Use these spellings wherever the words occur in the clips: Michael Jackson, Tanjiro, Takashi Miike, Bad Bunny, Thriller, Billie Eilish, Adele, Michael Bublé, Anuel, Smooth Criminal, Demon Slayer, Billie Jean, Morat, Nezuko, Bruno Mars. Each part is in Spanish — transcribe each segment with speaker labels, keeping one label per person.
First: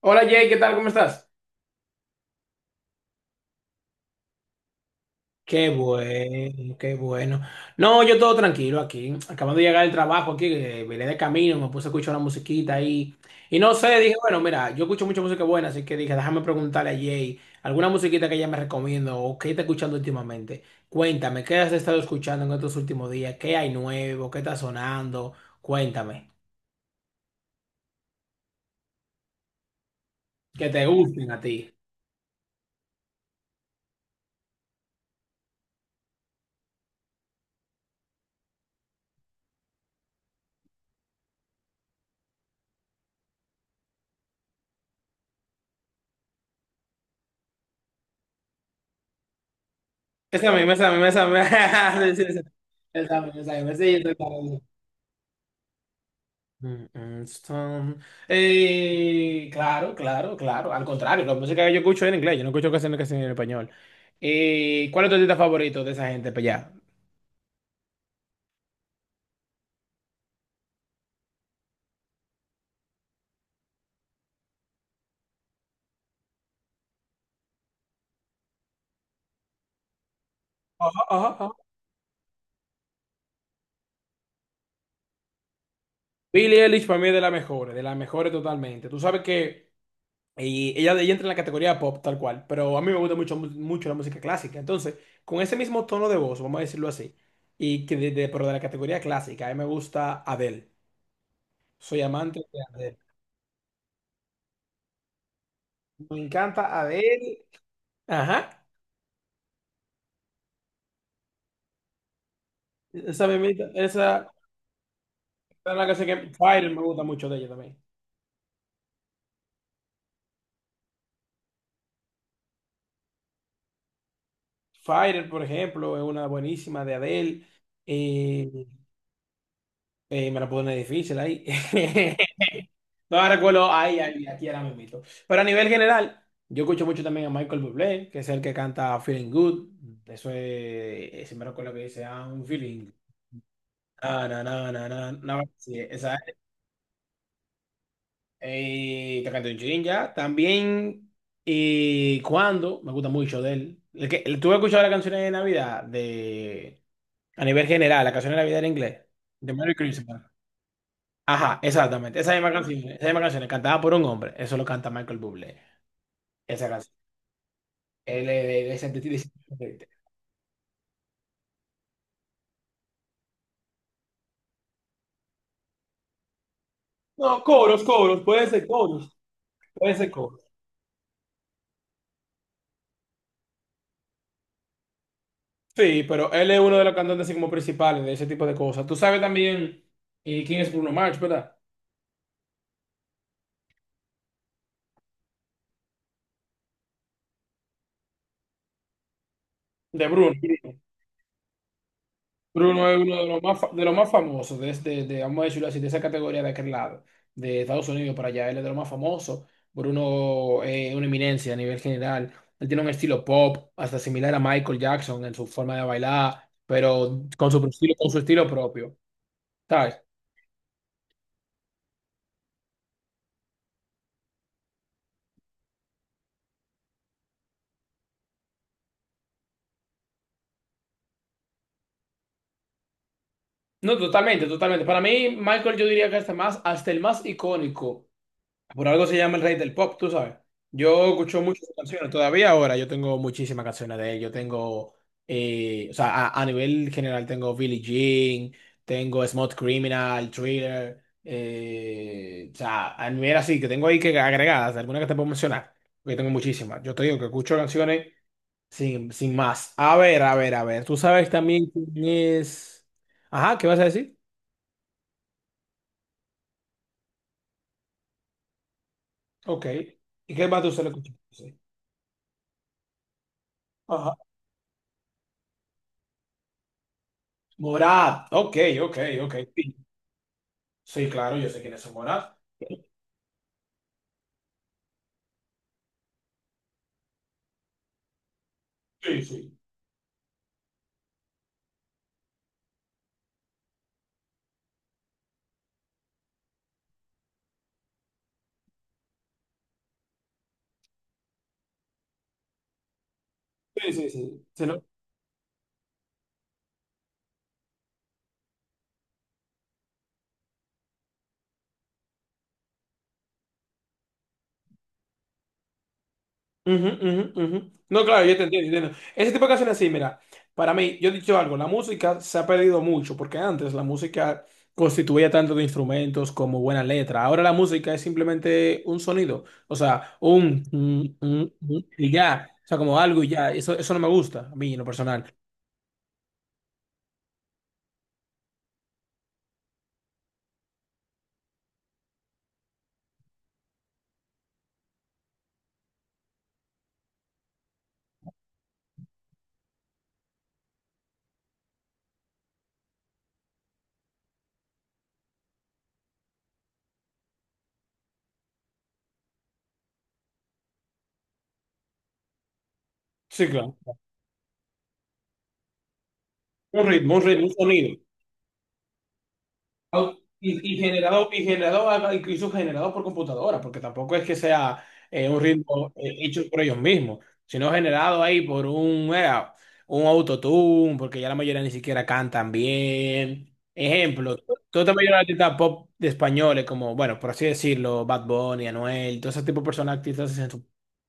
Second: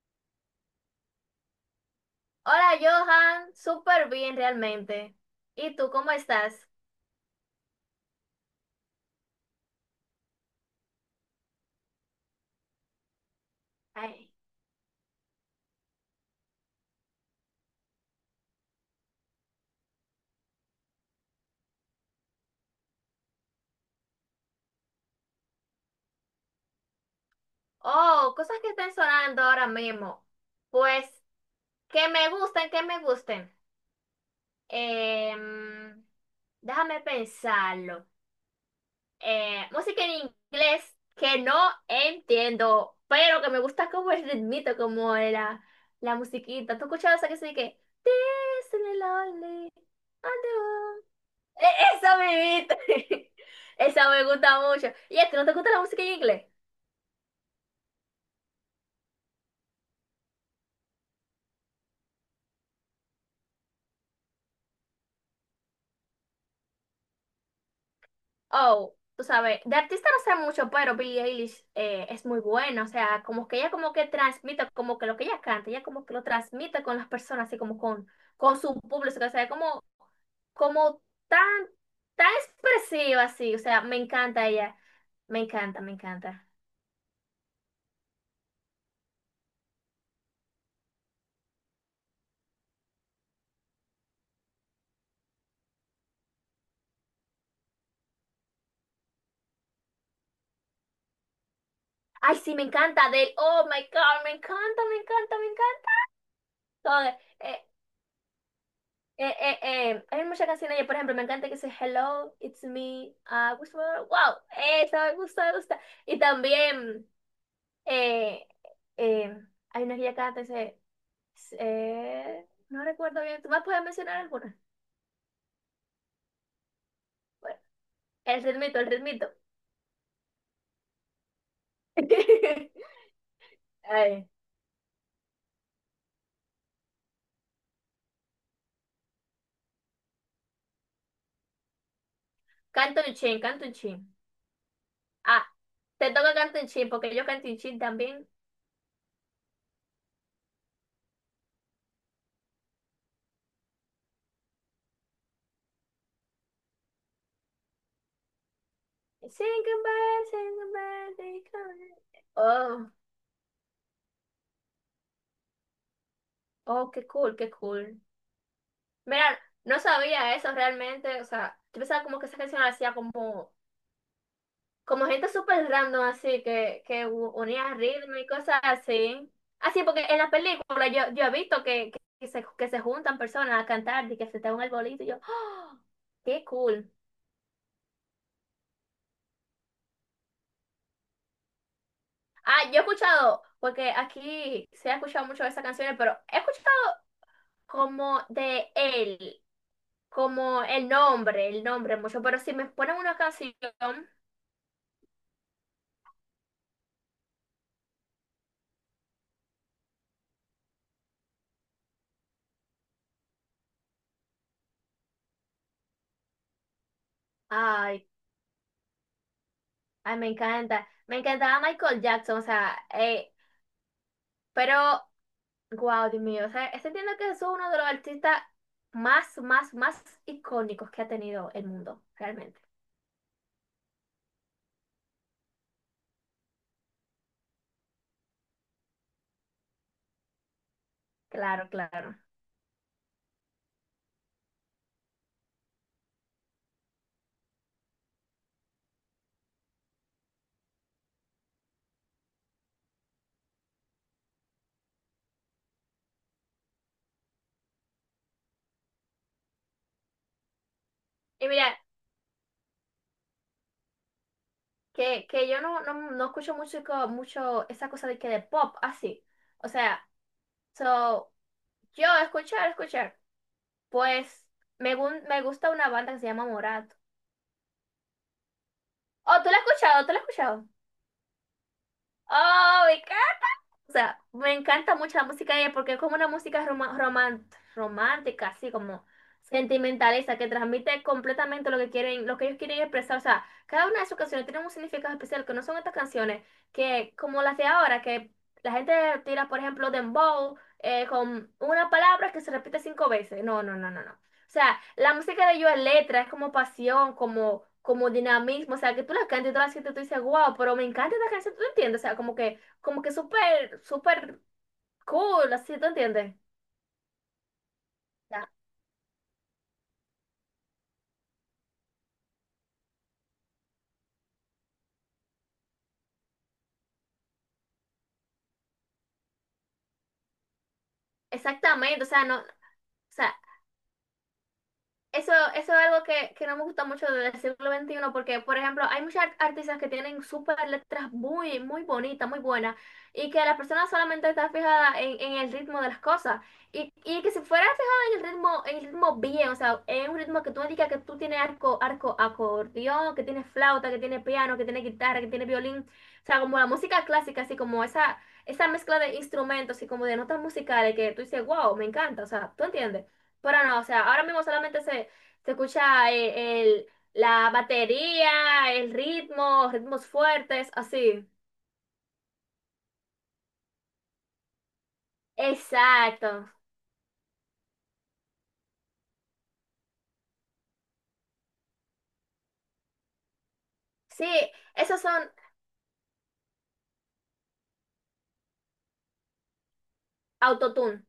Speaker 1: Hola Jay, ¿qué tal? ¿Cómo estás?
Speaker 2: Hola Johan, súper bien realmente.
Speaker 1: Qué
Speaker 2: ¿Y tú cómo estás?
Speaker 1: bueno, qué bueno. No, yo todo tranquilo aquí. Acabando de llegar del trabajo aquí, vine de camino, me puse a escuchar una musiquita ahí. Y no sé, dije,
Speaker 2: Ay.
Speaker 1: bueno, mira, yo escucho mucha música buena, así que dije, déjame preguntarle a Jay alguna musiquita que ella me recomienda o qué está escuchando últimamente. Cuéntame, ¿qué has estado escuchando en estos últimos días? ¿Qué hay nuevo? ¿Qué está sonando? Cuéntame.
Speaker 2: Oh, cosas que están sonando ahora mismo.
Speaker 1: Que te
Speaker 2: Pues
Speaker 1: gusten a ti.
Speaker 2: que me gusten, que me gusten. Em, déjame pensarlo. Música en inglés que no entiendo, pero que me gusta como el ritmito, como la musiquita. ¿Tú escuchabas esa que se dice que This is lonely, I
Speaker 1: Esa misma, esa
Speaker 2: know"?
Speaker 1: misma, esa misma. Sí,
Speaker 2: Esa
Speaker 1: sí, sí.
Speaker 2: mimita.
Speaker 1: Esa misma, esa misma. Sí, yo
Speaker 2: Esa
Speaker 1: estoy
Speaker 2: me gusta
Speaker 1: claro.
Speaker 2: mucho. ¿Y es que no te gusta la música en inglés?
Speaker 1: Mm, mm, Stone. Claro, claro, claro. Al contrario, la música que yo escucho es en inglés. Yo no escucho canciones que en español. ¿cuál es tu artista favorito de esa gente? Pues ya.
Speaker 2: Oh, tú sabes, de artista no sé mucho, pero Billie Eilish es muy buena. O sea, como que ella como que transmite, como que lo que ella canta, ella como que lo transmite con las personas, así como con su público. O sea, como,
Speaker 1: Ajá,
Speaker 2: como
Speaker 1: ajá,
Speaker 2: tan,
Speaker 1: ajá.
Speaker 2: tan expresiva, así. O sea, me encanta ella. Me encanta, me encanta.
Speaker 1: Billie Eilish para mí es de las mejores totalmente. Tú sabes que ella entra en la categoría pop tal cual, pero a mí me gusta mucho, mucho la música clásica. Entonces, con ese mismo tono de voz, vamos a decirlo así, y que pero de la categoría clásica, a mí me gusta Adele. Soy
Speaker 2: Ay,
Speaker 1: amante
Speaker 2: sí,
Speaker 1: de
Speaker 2: me
Speaker 1: Adele.
Speaker 2: encanta de él. Oh my God, me encanta, me encanta, me
Speaker 1: Me encanta
Speaker 2: encanta.
Speaker 1: Adele. Ajá.
Speaker 2: Eh, eh, hay muchas canciones, yo, por ejemplo, me encanta que dice Hello, it's me,
Speaker 1: Esa mismita,
Speaker 2: wish
Speaker 1: esa
Speaker 2: for-"
Speaker 1: esa
Speaker 2: wow, esa me gusta, me
Speaker 1: es
Speaker 2: gusta.
Speaker 1: la canción
Speaker 2: Y
Speaker 1: que Fire me gusta
Speaker 2: también
Speaker 1: mucho de ella también.
Speaker 2: eh, eh, hay una que ella canta, dice, no recuerdo bien, ¿tú vas a poder mencionar alguna?
Speaker 1: Fire, por ejemplo, es una buenísima de Adele.
Speaker 2: Bueno, el
Speaker 1: Eh,
Speaker 2: ritmito, el ritmito.
Speaker 1: me la pone difícil ahí. No la recuerdo ahí, ahí,
Speaker 2: Ay,
Speaker 1: aquí ahora mismo. Pero a nivel general, yo escucho mucho también a Michael Bublé, que es el que canta Feeling Good. Eso es, si me recuerdo que dice, I'm feeling.
Speaker 2: canto un chin, canto un chin.
Speaker 1: Na, na, na, na, na, na.
Speaker 2: Ah,
Speaker 1: Sí,
Speaker 2: te
Speaker 1: esa.
Speaker 2: toca canto un chin, porque yo canto un chin también.
Speaker 1: Takashi Miike ya. También, y cuando, me gusta mucho de él. ¿Tú has escuchado las canciones de Navidad de, a nivel general, la canción de Navidad en inglés? De
Speaker 2: Sing
Speaker 1: Merry Christmas.
Speaker 2: goodbye, sing goodbye, sing
Speaker 1: Ajá,
Speaker 2: goodbye.
Speaker 1: exactamente.
Speaker 2: Oh,
Speaker 1: Esa misma canción, cantada por un hombre. Eso lo canta Michael Bublé. Esa
Speaker 2: oh,
Speaker 1: canción.
Speaker 2: qué cool, qué cool.
Speaker 1: Él es de
Speaker 2: Mira, no
Speaker 1: Sentiti.
Speaker 2: sabía eso realmente, o sea, yo pensaba como que esa canción la hacía como gente súper random así, que
Speaker 1: No,
Speaker 2: unía
Speaker 1: coros,
Speaker 2: ritmo
Speaker 1: coros,
Speaker 2: y
Speaker 1: puede
Speaker 2: cosas
Speaker 1: ser coros,
Speaker 2: así. Así,
Speaker 1: puede
Speaker 2: porque
Speaker 1: ser
Speaker 2: en la
Speaker 1: coros.
Speaker 2: película yo he visto que se juntan personas a cantar y que se te un arbolito y yo, ¡oh!
Speaker 1: Sí, pero
Speaker 2: ¡Qué
Speaker 1: él es uno de
Speaker 2: cool!
Speaker 1: los cantantes así como principales de ese tipo de cosas. Tú sabes también quién es Bruno Mars, ¿verdad?
Speaker 2: Ah, yo he escuchado, porque aquí se ha escuchado mucho de esas canciones, pero he escuchado como de él,
Speaker 1: De Bruno.
Speaker 2: como el nombre mucho, pero si me
Speaker 1: Bruno
Speaker 2: ponen
Speaker 1: es
Speaker 2: una
Speaker 1: uno de los
Speaker 2: canción...
Speaker 1: más, de los más famosos de, este, de, vamos a decirlo así, de esa categoría de aquel lado, de Estados Unidos para allá. Él es de los más famosos. Bruno es una eminencia a nivel general. Él tiene un estilo pop, hasta similar a Michael Jackson en su forma de bailar, pero
Speaker 2: Ay,
Speaker 1: con su estilo propio. ¿Sabes?
Speaker 2: ay, me encanta. Me encantaba Michael Jackson, o sea, pero, wow, Dios mío, o sea, es- entiendo que es uno de los artistas más, más, más icónicos que ha tenido el mundo, realmente.
Speaker 1: No, totalmente, totalmente. Para mí, Michael, yo diría que hasta más, hasta el más icónico. Por algo se llama el rey del pop, tú sabes. Yo escucho muchas
Speaker 2: Claro,
Speaker 1: canciones
Speaker 2: claro.
Speaker 1: todavía ahora. Yo tengo muchísimas canciones de él. Yo tengo, o sea, a nivel general tengo Billie Jean, tengo Smooth Criminal, Thriller. O sea, a nivel así, que tengo ahí que agregadas, algunas que te puedo mencionar, porque tengo muchísimas. Yo te digo que escucho canciones sin más. A ver, a ver, a ver. Tú sabes
Speaker 2: Y
Speaker 1: también
Speaker 2: mira,
Speaker 1: quién es... Ajá, ¿qué vas a decir?
Speaker 2: que yo no escucho mucho esa cosa de pop, así.
Speaker 1: Ok.
Speaker 2: O sea,
Speaker 1: ¿Y qué más tú se le escuchas?
Speaker 2: so,
Speaker 1: Sí.
Speaker 2: yo escuchar, escuchar,
Speaker 1: Ajá.
Speaker 2: pues me gusta una banda que se llama Morat.
Speaker 1: Morat, ok, ok, ok.
Speaker 2: Oh, ¿tú la has
Speaker 1: Sí,
Speaker 2: escuchado? ¿Tú la has escuchado?
Speaker 1: sí, claro, yo sé quién es Morat.
Speaker 2: Oh, o sea, me encanta mucho la música de ella porque es como una música romántica, así como
Speaker 1: Sí, sí.
Speaker 2: sentimentalista, que transmite completamente lo que quieren, lo que ellos quieren expresar. O sea, cada una de sus canciones tiene un significado especial, que no son estas canciones que, como las de ahora, que la gente tira, por ejemplo, dembow, con una palabra que se repite cinco veces. No, no, no,
Speaker 1: Sí,
Speaker 2: no,
Speaker 1: sí,
Speaker 2: no. O
Speaker 1: sí. Sí,
Speaker 2: sea,
Speaker 1: no.
Speaker 2: la música de ellos es letra, es como pasión, como dinamismo. O sea, que tú la cantas y tú la sientes, tú dices, wow, pero me encanta esta canción, ¿tú entiendes? O sea, como que súper, súper cool, así, ¿te entiendes?
Speaker 1: Ujú, ujú, ujú. No, claro, yo te
Speaker 2: Ya.
Speaker 1: entiendo, yo te entiendo. Ese tipo de canciones así, mira, para mí, yo he dicho algo, la música se ha perdido mucho, porque antes la música constituía tanto de instrumentos como buena letra. Ahora la música es simplemente un sonido, o sea, un,
Speaker 2: Exactamente, o
Speaker 1: y
Speaker 2: sea, no, o
Speaker 1: ya, o sea, como algo y
Speaker 2: sea,
Speaker 1: ya. Eso no me gusta, a mí en lo personal.
Speaker 2: eso es algo que no me gusta mucho del siglo XXI porque, por ejemplo, hay muchas art- artistas que tienen súper letras muy, muy bonitas, muy buenas, y que la persona solamente está fijada en el ritmo de las cosas. Y que si fuera fijada en el ritmo bien, o sea, en un ritmo que tú digas que tú tienes acordeón, que tienes flauta, que tienes piano, que tienes guitarra, que tienes violín, o sea, como la música clásica, así como esa mezcla de instrumentos y como de notas musicales que tú dices, wow, me encanta, o sea, ¿tú entiendes?
Speaker 1: Sí,
Speaker 2: Pero
Speaker 1: claro.
Speaker 2: no, o sea, ahora mismo solamente se escucha
Speaker 1: Un ritmo, un ritmo,
Speaker 2: la
Speaker 1: un sonido.
Speaker 2: batería, el ritmo, ritmos
Speaker 1: Y,
Speaker 2: fuertes, así.
Speaker 1: generado, incluso generado por computadora, porque tampoco es que sea un ritmo
Speaker 2: Exacto.
Speaker 1: hecho por ellos mismos, sino generado ahí por un autotune, porque ya la mayoría ni siquiera cantan bien.
Speaker 2: Sí,
Speaker 1: Ejemplo, toda la
Speaker 2: esos
Speaker 1: mayoría de
Speaker 2: son
Speaker 1: artistas pop de españoles, como, bueno, por así decirlo, Bad Bunny, Anuel, todo ese tipo de personas, artistas.
Speaker 2: autotune.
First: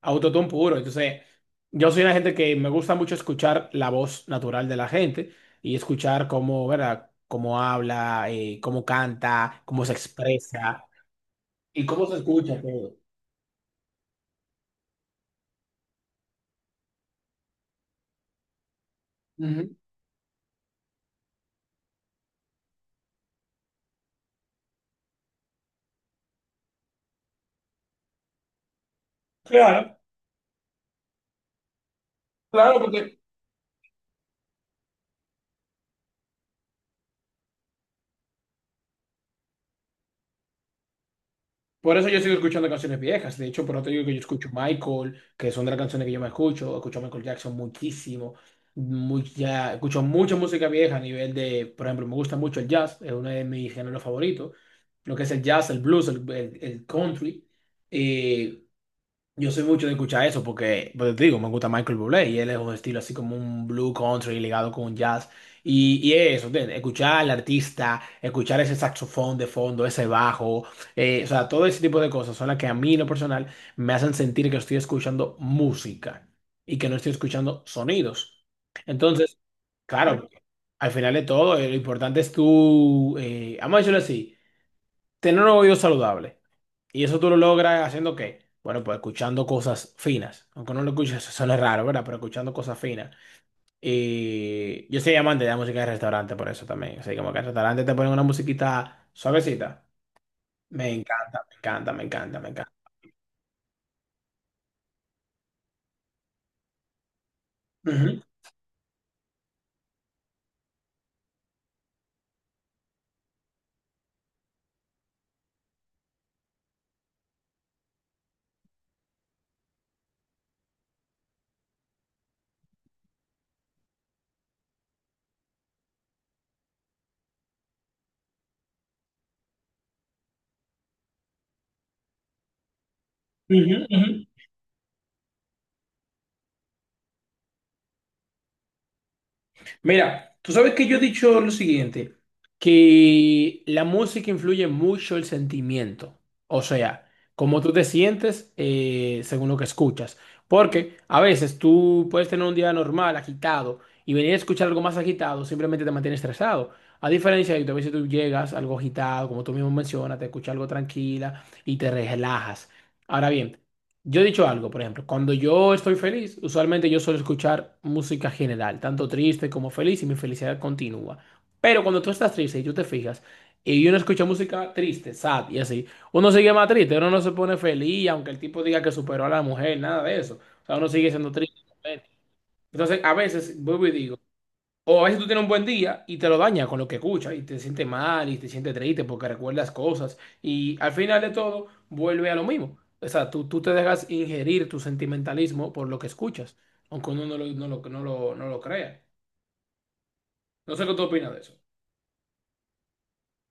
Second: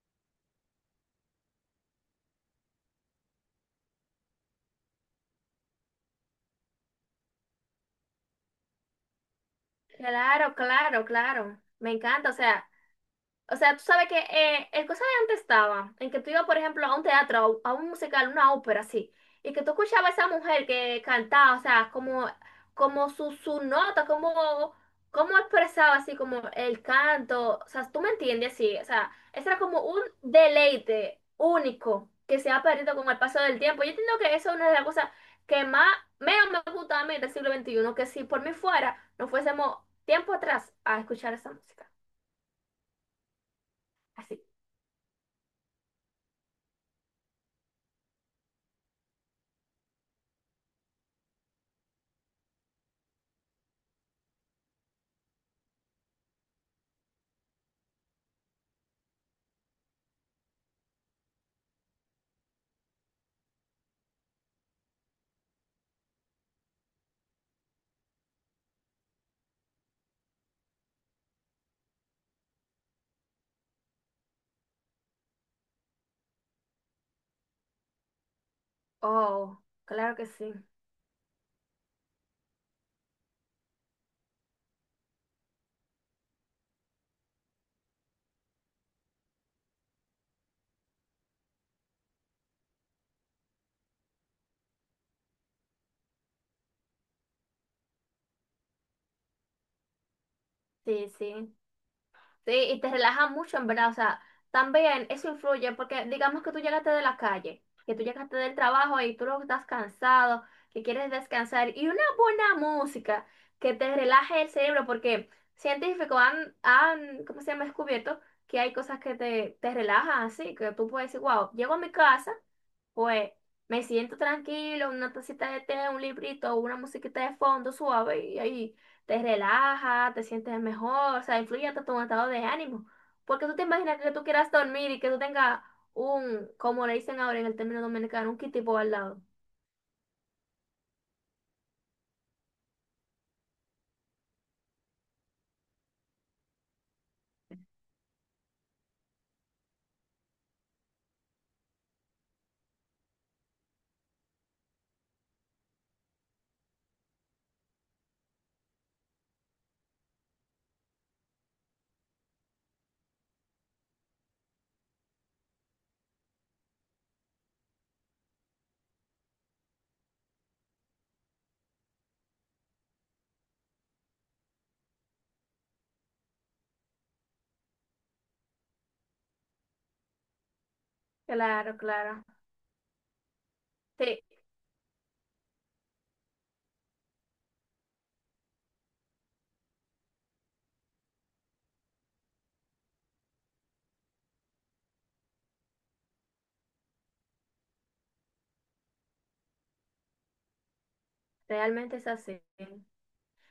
Speaker 1: Autotune puro. Entonces, yo soy una gente que me gusta mucho escuchar la voz natural de la gente y escuchar cómo, ¿verdad? Cómo habla, cómo canta, cómo se
Speaker 2: Claro,
Speaker 1: expresa
Speaker 2: claro, claro.
Speaker 1: y
Speaker 2: Me
Speaker 1: cómo se
Speaker 2: encanta, o
Speaker 1: escucha
Speaker 2: sea.
Speaker 1: todo.
Speaker 2: O sea, tú sabes que el cosa de antes estaba en que tú ibas, por ejemplo, a un teatro, a un musical, una ópera, así, y que tú
Speaker 1: Ujú.
Speaker 2: escuchabas a esa mujer que cantaba, o sea, como, como su nota, como, como expresaba así como el canto, o sea, tú me entiendes, sí, o sea, eso era como
Speaker 1: Claro,
Speaker 2: un deleite único que se ha
Speaker 1: claro,
Speaker 2: perdido con
Speaker 1: porque
Speaker 2: el paso del tiempo. Yo entiendo que eso es una de las cosas que más, menos me gusta a mí del siglo XXI que si por mí fuera, no fuésemos tiempo atrás a escuchar esa música.
Speaker 1: por eso yo sigo escuchando canciones viejas. De hecho, por eso te digo que yo
Speaker 2: Así.
Speaker 1: escucho Michael, que son de las canciones que yo me escucho. Escucho a Michael Jackson muchísimo. Mucha, escucho mucha música vieja a nivel de, por ejemplo, me gusta mucho el jazz, es uno de mis géneros favoritos. Lo que es el jazz, el blues, el country. Eh, yo soy mucho de escuchar eso porque, pues te digo, me gusta Michael Bublé y él es un estilo así como un blue country ligado con un jazz. Y eso, ¿entiendes? Escuchar al artista, escuchar ese saxofón de fondo, ese bajo, o sea, todo ese tipo de cosas son las que a mí en lo personal me hacen sentir que estoy escuchando música y que no estoy escuchando sonidos. Entonces,
Speaker 2: Oh, claro que
Speaker 1: claro,
Speaker 2: sí.
Speaker 1: al final de todo, lo importante es tú, vamos a decirlo así, tener un oído saludable. ¿Y eso tú lo logras haciendo qué? Bueno, pues escuchando cosas finas. Aunque no lo escuches, eso suena raro, ¿verdad? Pero escuchando cosas finas. Y yo soy amante de la música de restaurante por eso también. O sea, como que en restaurante te ponen una musiquita suavecita. Me
Speaker 2: Sí,
Speaker 1: encanta,
Speaker 2: sí.
Speaker 1: me encanta, me encanta, me
Speaker 2: Sí,
Speaker 1: encanta.
Speaker 2: y te relaja mucho, en verdad. O sea, también eso influye porque digamos que tú llegaste de la calle, que tú
Speaker 1: Ujú,
Speaker 2: llegaste del trabajo y tú luego estás cansado, que quieres descansar. Y una buena música que te relaje el cerebro porque científicos ¿cómo se llama? Descubierto que hay cosas que te relajan así, que tú puedes decir, wow, llego a mi casa. Pues me siento tranquilo, una tacita de té, un librito, una musiquita de fondo suave y ahí te relaja, te sientes mejor, o sea, influye hasta tu estado de ánimo. Porque tú te
Speaker 1: ujú,
Speaker 2: imaginas que tú
Speaker 1: ujú.
Speaker 2: quieras dormir y que tú tengas un, como le dicen ahora en el término dominicano, un kitipo al lado.
Speaker 1: Mira, tú sabes que yo he dicho lo siguiente, que la música influye mucho el sentimiento, o sea, cómo tú te sientes según lo que escuchas, porque a veces tú puedes tener un día normal, agitado, y venir a escuchar algo más agitado, simplemente te mantiene estresado. A diferencia de que a veces tú llegas algo agitado, como tú mismo mencionas, te escuchas algo tranquila y te relajas. Ahora bien, yo he dicho algo, por ejemplo, cuando yo estoy feliz, usualmente yo suelo escuchar música general, tanto triste como feliz, y mi felicidad continúa. Pero cuando tú estás triste y tú te fijas, y uno escucha música triste, sad y así, uno sigue más triste, uno no se pone feliz, aunque el tipo diga que superó a la mujer, nada de eso. O sea, uno sigue siendo triste.
Speaker 2: Claro, claro.
Speaker 1: Entonces, a veces, vuelvo y digo,
Speaker 2: Sí,
Speaker 1: o a veces tú tienes un buen día y te lo daña con lo que escuchas y te sientes mal y te sientes triste porque recuerdas cosas y al final de todo vuelve a lo mismo. O sea, tú te dejas ingerir tu sentimentalismo por lo que escuchas, aunque uno no lo crea. No sé qué tú opinas de eso.
Speaker 2: realmente es así.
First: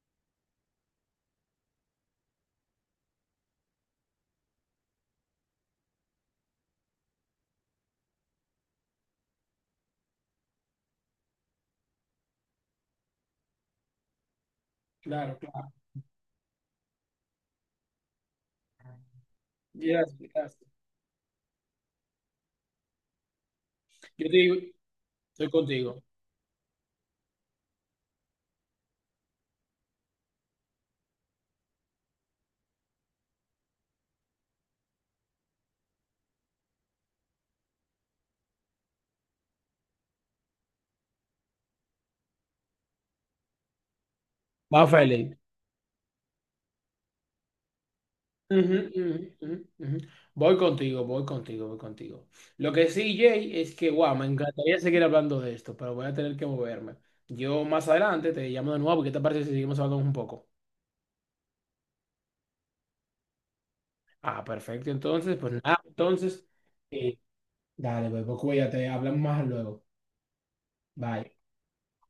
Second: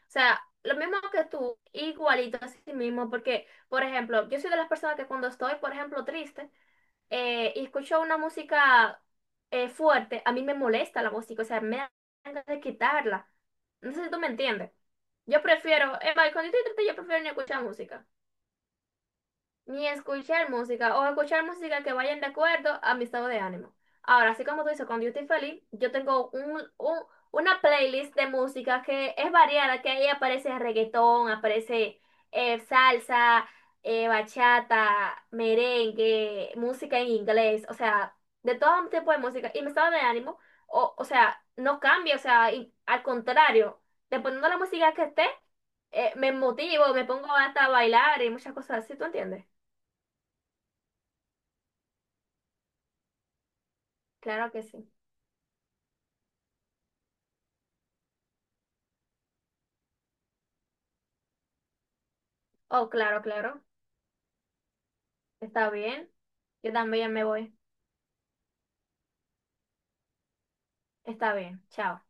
Speaker 2: O sea, lo mismo que tú, igualito a sí mismo, porque, por ejemplo, yo soy de las personas que cuando estoy, por ejemplo, triste, y escucho una música fuerte, a mí me molesta la música, o sea, me dan ganas de quitarla. No sé si tú me entiendes.
Speaker 1: Claro,
Speaker 2: Yo
Speaker 1: claro.
Speaker 2: prefiero, es más, cuando estoy triste, yo prefiero ni escuchar música ni
Speaker 1: Yes,
Speaker 2: escuchar
Speaker 1: yes.
Speaker 2: música o escuchar música que vayan de acuerdo a mi estado de ánimo.
Speaker 1: Yo
Speaker 2: Ahora,
Speaker 1: te
Speaker 2: así
Speaker 1: digo,
Speaker 2: como tú dices, cuando yo estoy
Speaker 1: estoy
Speaker 2: feliz, yo
Speaker 1: contigo.
Speaker 2: tengo una playlist de música que es variada, que ahí aparece reggaetón, aparece salsa, bachata, merengue, música en inglés, o sea, de todo tipo de música. Y mi estado de ánimo, o sea, no cambia, o sea, al contrario, dependiendo de la
Speaker 1: Va,
Speaker 2: música que esté,
Speaker 1: Félix.
Speaker 2: me motivo, me pongo hasta a bailar y muchas
Speaker 1: Ujú,
Speaker 2: cosas así, ¿tú
Speaker 1: ujú,
Speaker 2: entiendes?
Speaker 1: ujú, ujú. Voy contigo, voy contigo, voy contigo. Lo que sí, Jay, es que, wow, me
Speaker 2: Claro que
Speaker 1: encantaría
Speaker 2: sí.
Speaker 1: seguir hablando de esto, pero voy a tener que moverme. Yo más adelante te llamo de nuevo, porque ¿te parece si seguimos hablando un poco?
Speaker 2: Oh, claro, claro.
Speaker 1: Ah, perfecto, entonces, pues
Speaker 2: Está
Speaker 1: nada,
Speaker 2: bien.
Speaker 1: entonces,
Speaker 2: Yo también
Speaker 1: eh,
Speaker 2: me voy.
Speaker 1: dale, pues, cuídate, hablamos más luego. Bye.
Speaker 2: Está bien. Chao.